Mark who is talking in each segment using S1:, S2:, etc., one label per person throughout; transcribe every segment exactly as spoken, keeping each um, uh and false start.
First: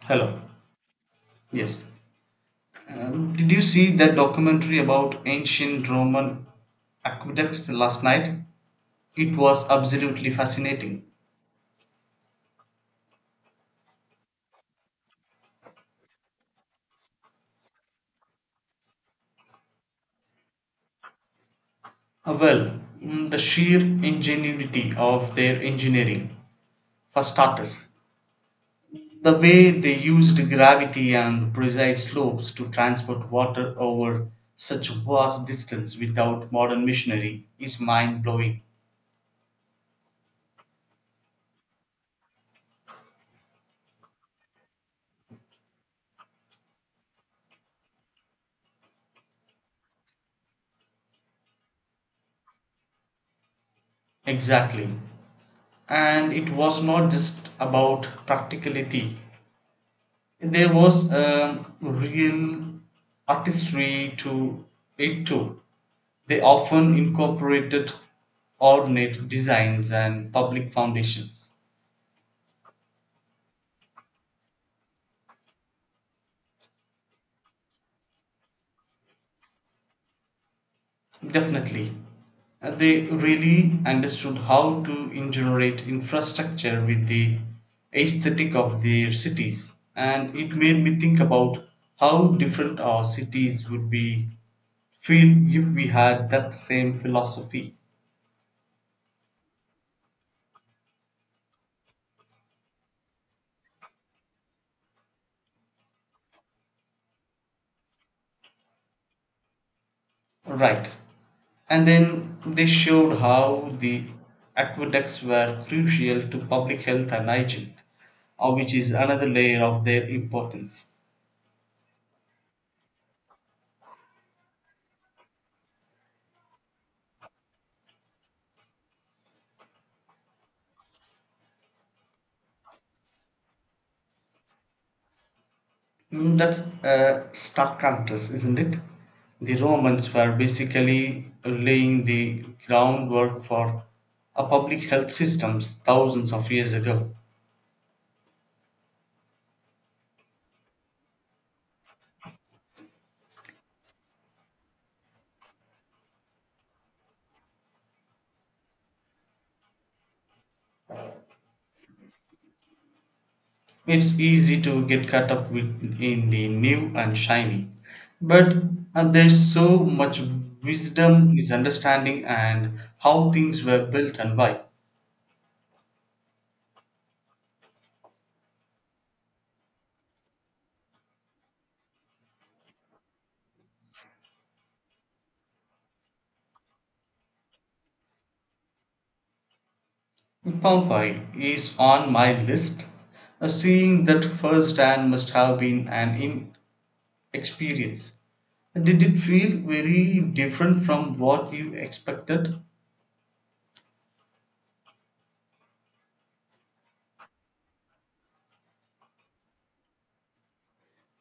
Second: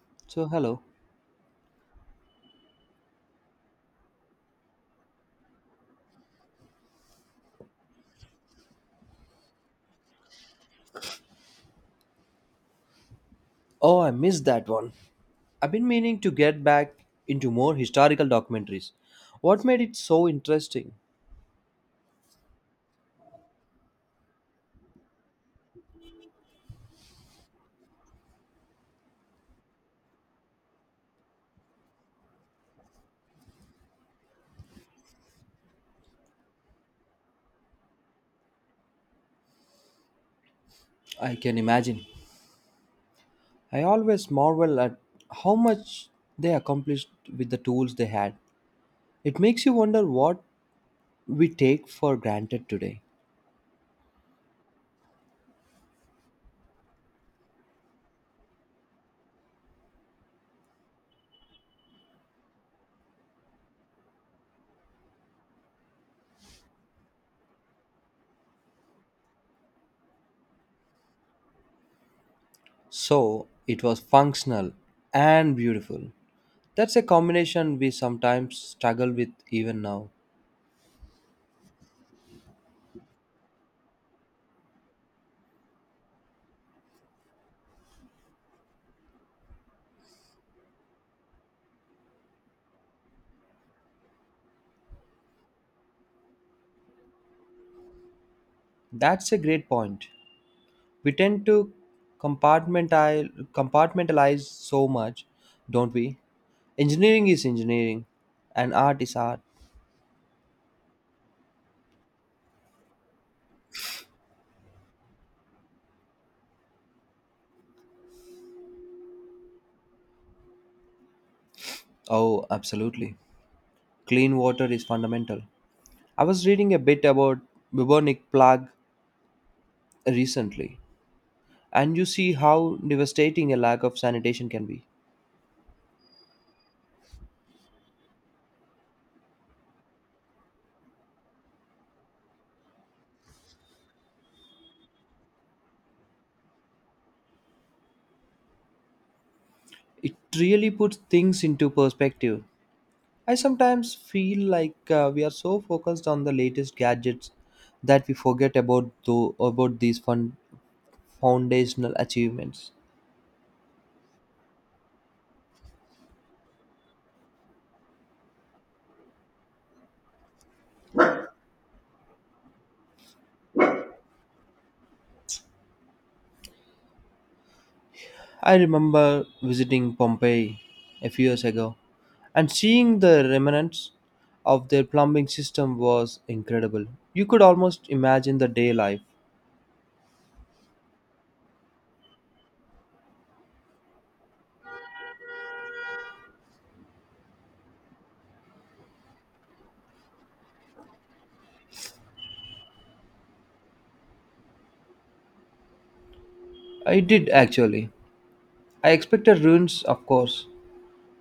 S1: Hello.
S2: So, hello.
S1: Yes. Um, did you see that documentary about ancient Roman aqueducts last night? It was absolutely fascinating.
S2: Oh, I missed that one. I've been meaning to get back into more historical documentaries. What made it so interesting?
S1: Uh, well, mm, the sheer ingenuity of their engineering, for starters, the way they used gravity and precise slopes to transport water over such vast distance without modern machinery is mind blowing.
S2: I can imagine. I always marvel at how much they accomplished with the tools they had. It makes you wonder what we take for granted today.
S1: Exactly. And it was not just about practicality. There was a real artistry to it too. They often incorporated ornate designs and public foundations.
S2: So, it was functional and beautiful. That's a combination we sometimes struggle with even now.
S1: Definitely. Uh, They really understood how to generate infrastructure with the aesthetic of their cities. And it made me think about how different our cities would be feel if we had that same philosophy.
S2: That's a great point. We tend to compartmentalize, compartmentalize so much, don't we? Engineering is engineering, and art is art.
S1: Right. And then they showed how the aqueducts were crucial to public health and hygiene, uh, which is another layer of their importance.
S2: Oh, absolutely. Clean water is fundamental. I was reading a bit about bubonic plague recently, and you see how devastating a lack of sanitation can be.
S1: Mm, that's a stark contrast, isn't it? The Romans were basically laying the groundwork for a public health systems thousands of years ago.
S2: It really puts things into perspective. I sometimes feel like uh, we are so focused on the latest gadgets that we forget about though about these fun foundational achievements.
S1: It's easy to get caught up with, in the new and shiny, but uh, there's so much wisdom is understanding and how things were built and why.
S2: I remember visiting Pompeii a few years ago and seeing the remnants of their plumbing system was incredible. You could almost imagine the day life.
S1: Pompeii is on my list. Uh, seeing that firsthand must have been an in experience. Did it feel very different from what you expected?
S2: I did actually. I expected ruins, of course,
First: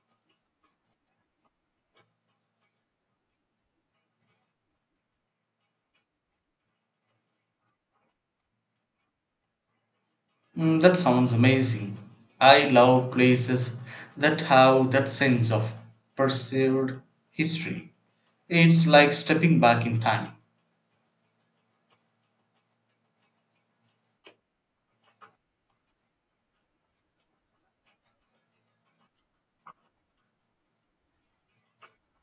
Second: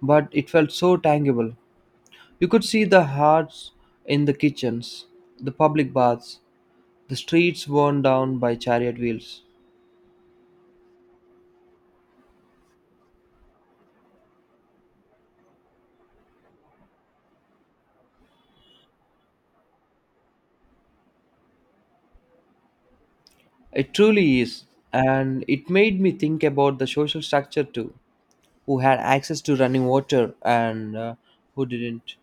S2: but it felt so tangible. You could see the hearts in the kitchens, the public baths, the streets worn down by chariot wheels.
S1: Mm, that sounds amazing. I love places that have that sense of perceived history. It's like stepping back in time.
S2: It truly is, and it made me think about the social structure too. Who had access to running water and uh, who didn't.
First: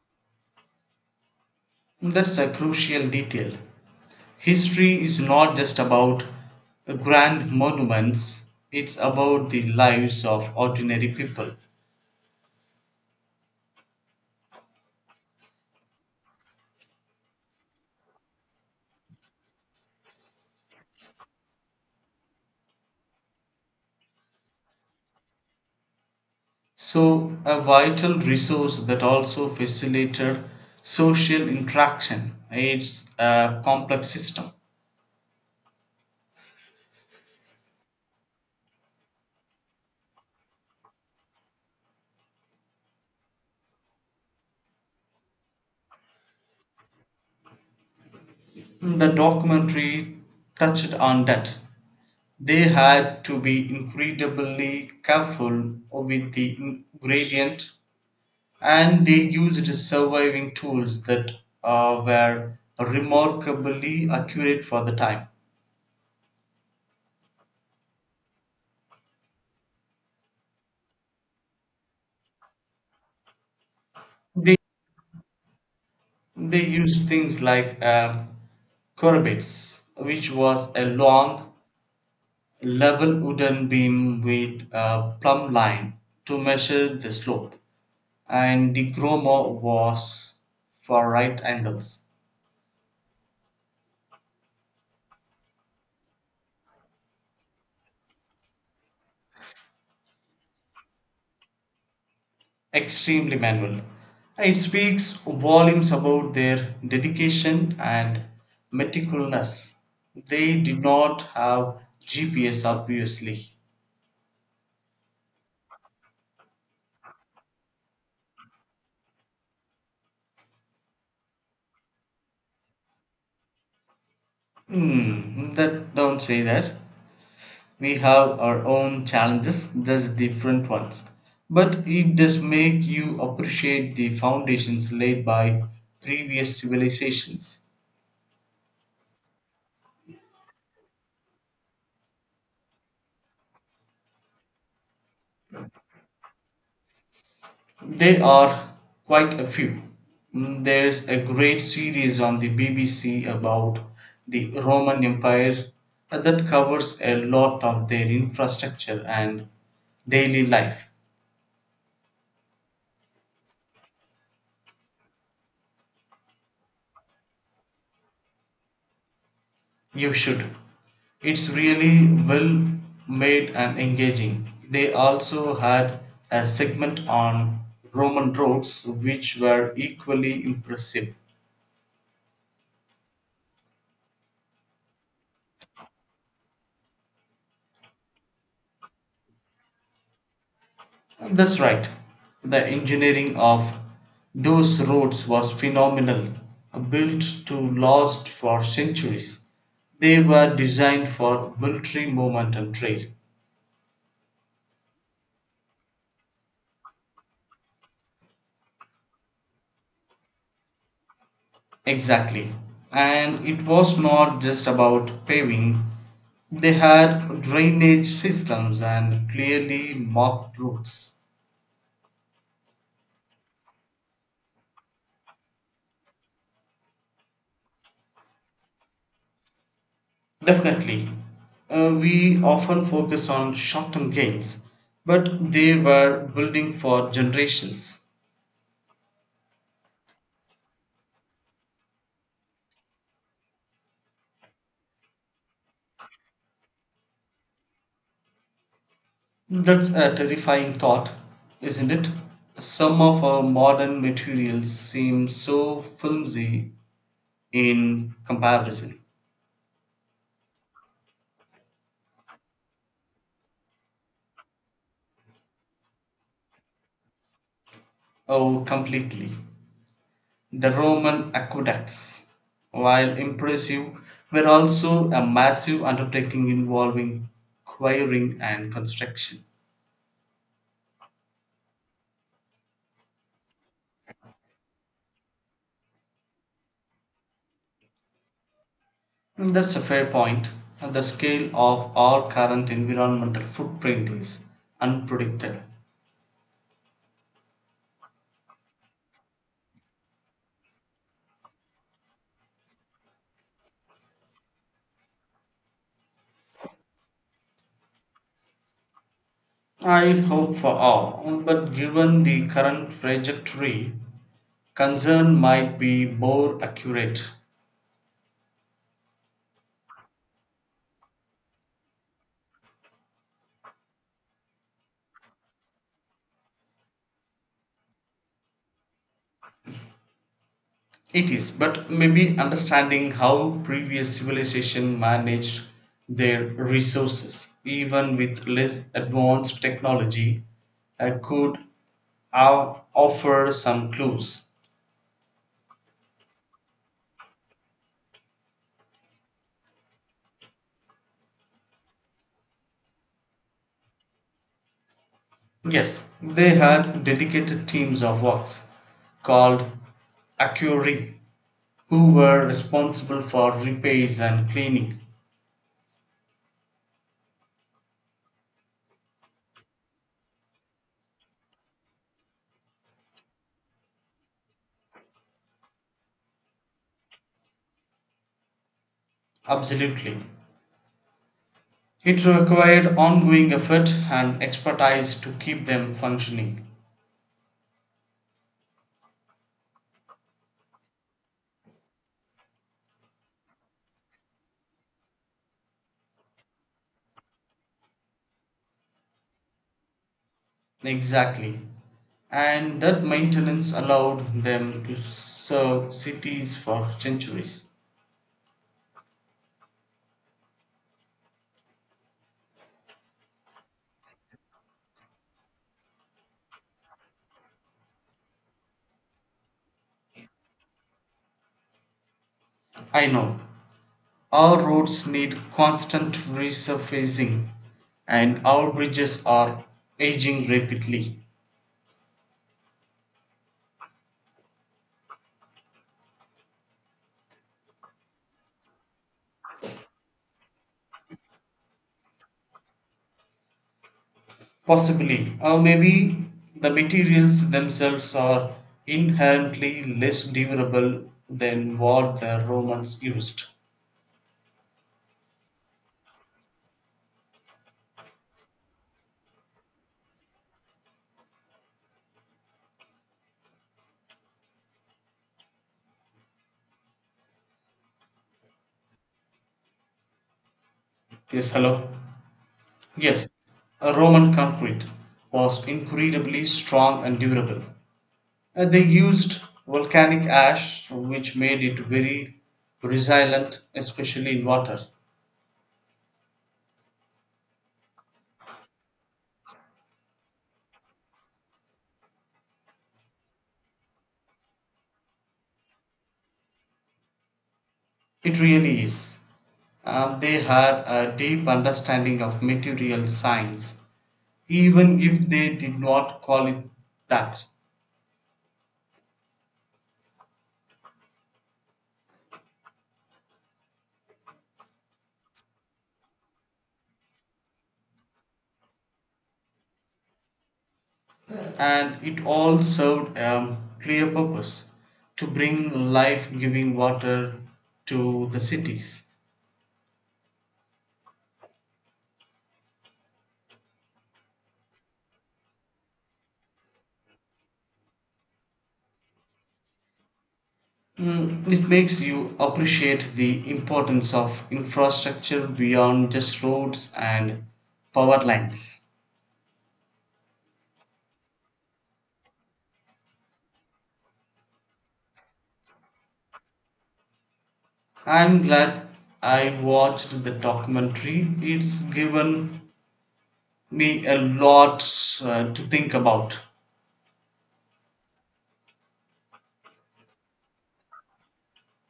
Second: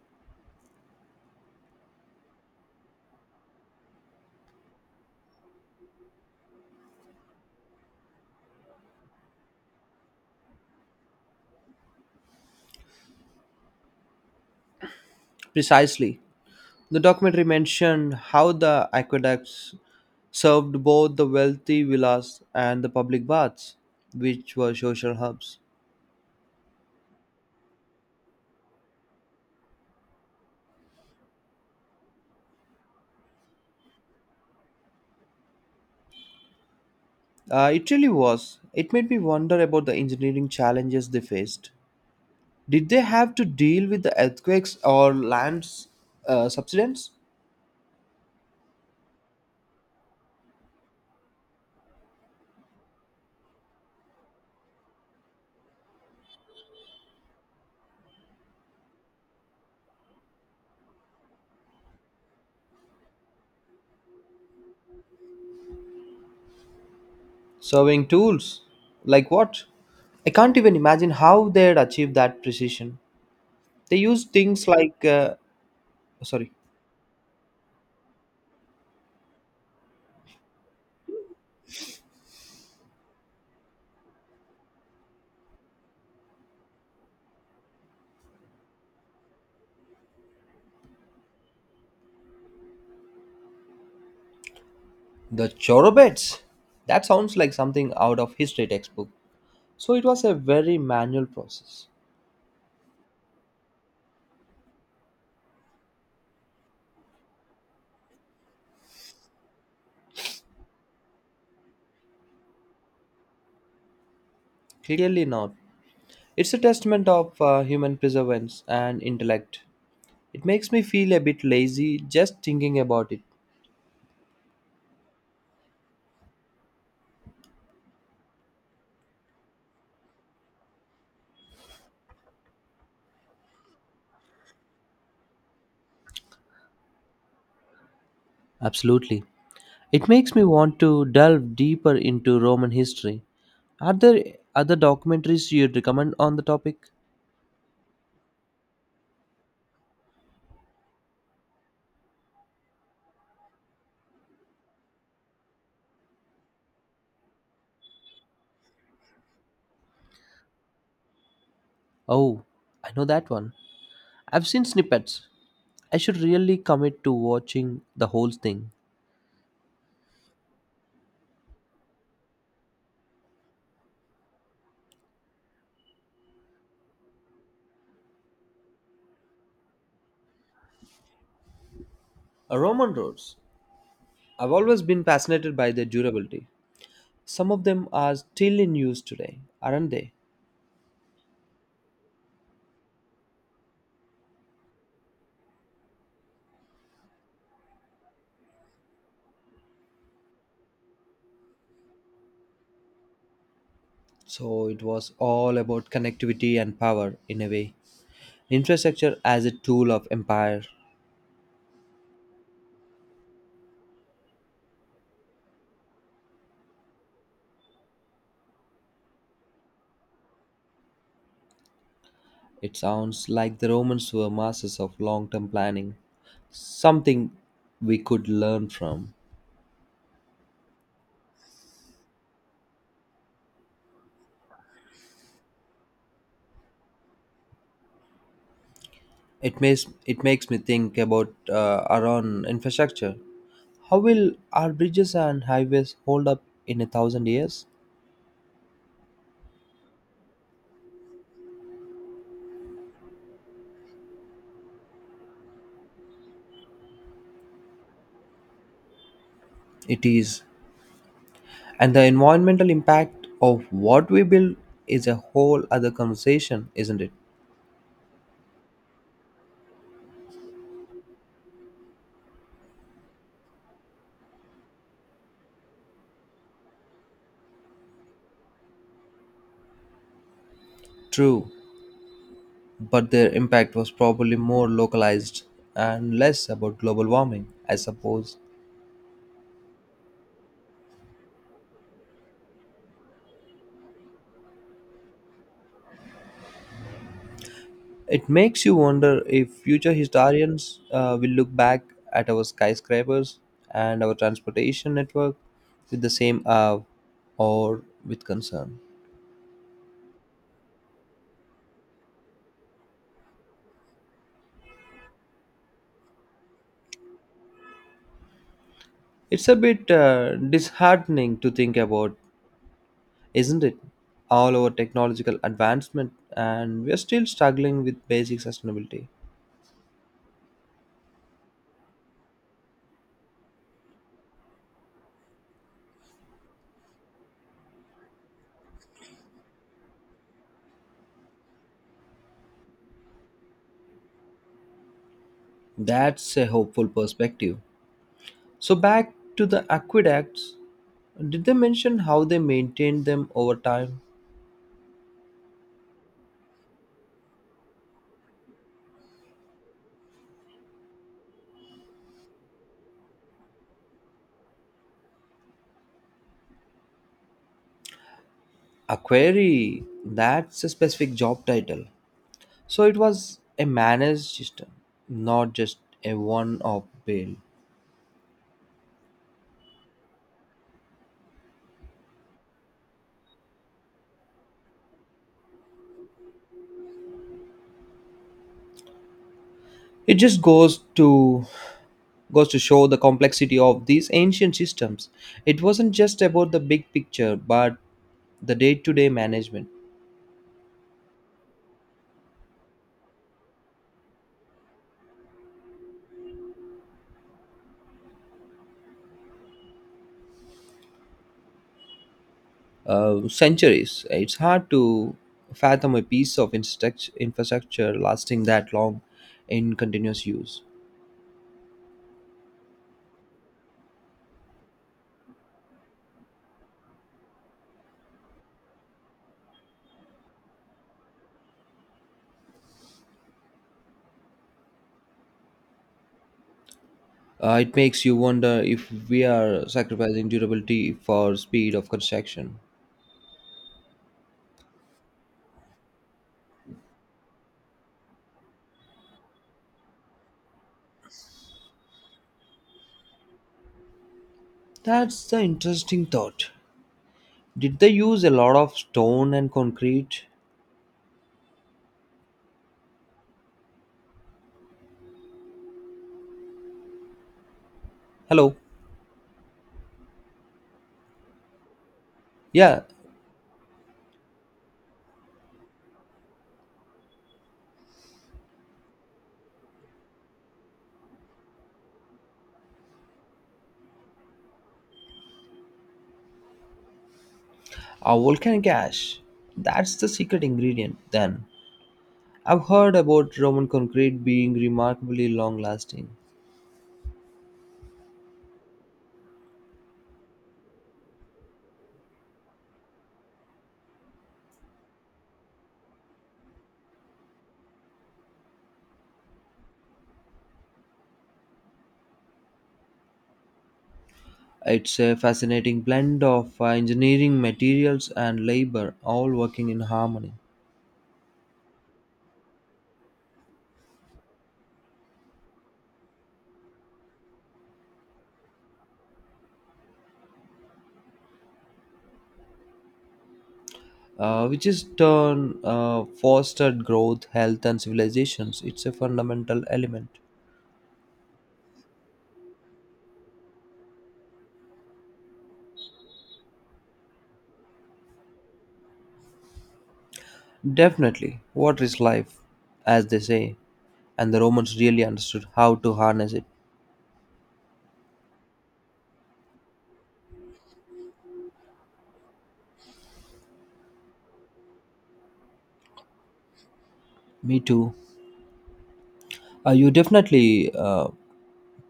S1: That's a crucial detail. History is not just about grand monuments, it's about the lives of ordinary people.
S2: Precisely. The documentary mentioned how the aqueducts served both the wealthy villas and the public baths, which were social hubs.
S1: So, a vital resource that also facilitated social interaction. It's a complex system.
S2: Uh, it really was. It made me wonder about the engineering challenges they faced. Did they have to deal with the earthquakes or land uh, subsidence?
S1: The documentary touched on that. They had to be incredibly careful with the ingredient, and they used surviving tools that uh, were remarkably accurate for the time.
S2: Serving tools? Like what? I can't even imagine how they'd achieve that precision. They use
S1: They
S2: things like, uh, sorry,
S1: they used things like uh, corabits, which was a long level wooden beam with a plumb line to measure the slope, and the chromo was for right angles.
S2: the chorobets. That sounds like something out of history textbook. So it was a very manual process.
S1: Extremely manual. It speaks volumes about their dedication and meticulousness. They did not have G P S, obviously.
S2: Clearly not. It's a testament of uh, human perseverance and intellect. It makes me feel a bit lazy just thinking about it.
S1: Hmm, that don't say that. We have our own challenges, just different ones. But it does make you appreciate the foundations laid by previous civilizations.
S2: Absolutely. It makes me want to delve deeper into Roman history. Are there other documentaries you'd recommend on the topic?
S1: There are quite a few. Mm, There's a great series on the B B C about the Roman Empire uh, that covers a lot of their infrastructure and daily life.
S2: Oh, I know that one. I've seen snippets. I should really commit to watching the whole thing.
S1: You should. It's really well made and engaging. They also had a segment on Roman roads which were equally impressive.
S2: Uh, Roman roads. I've always been fascinated by their durability. Some of them are still in use today, aren't they?
S1: That's right. The engineering of those roads was phenomenal, built to last for centuries. They were designed for military movement and trade.
S2: So it was all about connectivity and power in a way. Infrastructure as a tool of empire.
S1: Exactly. And it was not just about paving, they had drainage systems and clearly marked routes.
S2: It sounds like the Romans were masters of long term planning, something we could learn from.
S1: Definitely. Uh, we often focus on short term gains, but they were building for generations.
S2: It makes it makes me think about uh, our own infrastructure. How will our bridges and highways hold up in a thousand years?
S1: That's a terrifying thought, isn't it? Some of our modern materials seem so flimsy in comparison.
S2: It is, and the environmental impact of what we build is a whole other conversation, isn't it?
S1: Oh, completely. The Roman aqueducts, while impressive, were also a massive undertaking involving quarrying and construction.
S2: True, but their impact was probably more localized and less about global warming, I suppose.
S1: Mm, That's a fair point. And the scale of our current environmental footprint is unpredictable.
S2: It makes you wonder if future historians uh, will look back at our skyscrapers and our transportation network with the same awe or with concern.
S1: I hope for all, but given the current trajectory, concern might be more accurate.
S2: It's a bit uh, disheartening to think about, isn't it? All our technological advancement, and we're still struggling with basic sustainability.
S1: It is, but maybe understanding how previous civilization managed their resources, even with less advanced technology, uh, could o- offer some clues.
S2: That's a hopeful perspective. So, back to the aqueducts, did they mention how they maintained them over time?
S1: Yes, they had dedicated teams of works called Acuri who were responsible for repairs and cleaning.
S2: Aquary, that's a specific job title. So it was a managed system, not just a one-off bill.
S1: Absolutely. It required ongoing effort and expertise to keep them functioning.
S2: It just goes to goes to show the complexity of these ancient systems. It wasn't just about the big picture, but the day-to-day management.
S1: Exactly. And that maintenance allowed them to serve cities for centuries.
S2: Uh, centuries. It's hard to fathom a piece of infrastruct- infrastructure lasting that long in continuous use.
S1: I know. Our roads need constant resurfacing, and our bridges are aging rapidly.
S2: Uh, it makes you wonder if we are sacrificing durability for speed of construction.
S1: Possibly, or maybe the materials themselves are inherently less durable than what the Romans used.
S2: That's the interesting thought. Did they use a lot of stone and concrete? Hello.
S1: Yes, hello.
S2: Yeah,
S1: Yes, uh, Roman concrete was incredibly strong and durable. Uh, they used volcanic ash, which made it very resilient, especially in water.
S2: a volcanic ash. That's the secret ingredient then. I've heard about Roman concrete being remarkably long lasting.
S1: It really is. Um, they had a deep understanding of material science, even if they did not call it that.
S2: It's a fascinating blend of uh, engineering materials and labor all working in harmony.
S1: And it all served a clear purpose to bring life giving water to the cities.
S2: uh, which is turn uh, fostered growth, health, and civilizations. It's a fundamental element.
S1: Mm, it makes you appreciate the importance of infrastructure beyond just roads and power lines.
S2: Definitely, water is life, as they say, and the Romans really understood how to harness it.
S1: I'm glad I watched the documentary. It's given me a lot uh, to think about.
S2: Me too. Uh, you definitely uh,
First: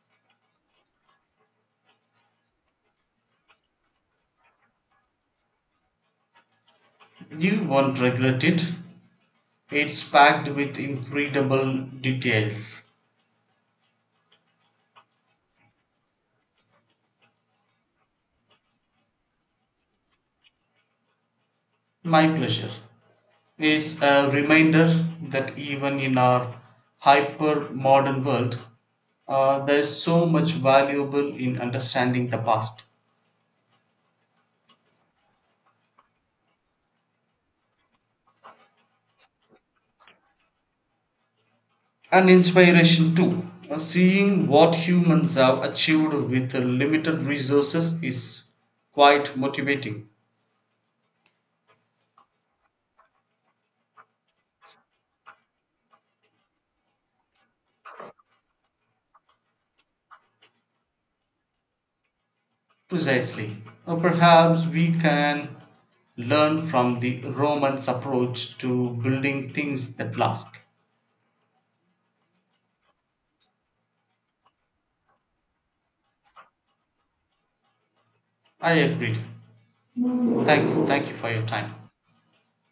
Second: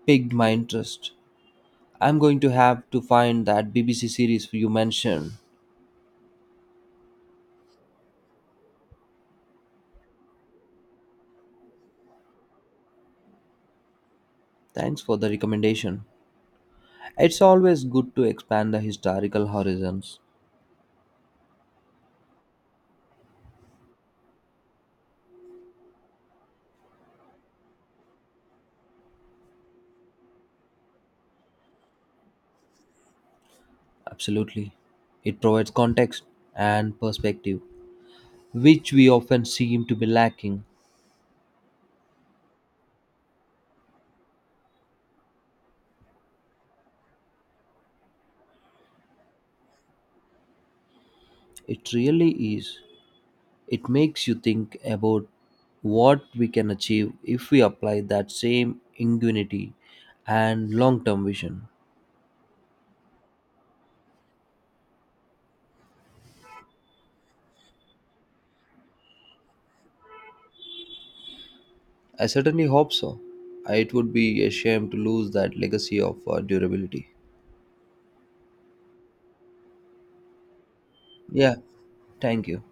S2: piqued my interest. I'm going to have to find that B B C series you mentioned.
S1: You won't regret it. It's packed with incredible details.
S2: Thanks for the recommendation. It's always good to expand the historical horizons.
S1: My pleasure. It's a reminder that even in our hyper modern world, uh, there is so much valuable in understanding the past.
S2: Absolutely. It provides context and perspective, which we often seem to be lacking.
S1: And inspiration too. Uh, Seeing what humans have achieved with the limited resources is quite motivating.
S2: It really is. It makes you think about what we can achieve if we apply that same ingenuity and long term vision.
S1: Precisely. Uh, Perhaps we can learn from the Romans' approach to building things that last.
S2: I certainly hope so. It would be a shame to lose that legacy of uh, durability.
S1: I agree. Thank you. Thank you for your
S2: Yeah,
S1: time.
S2: thank you.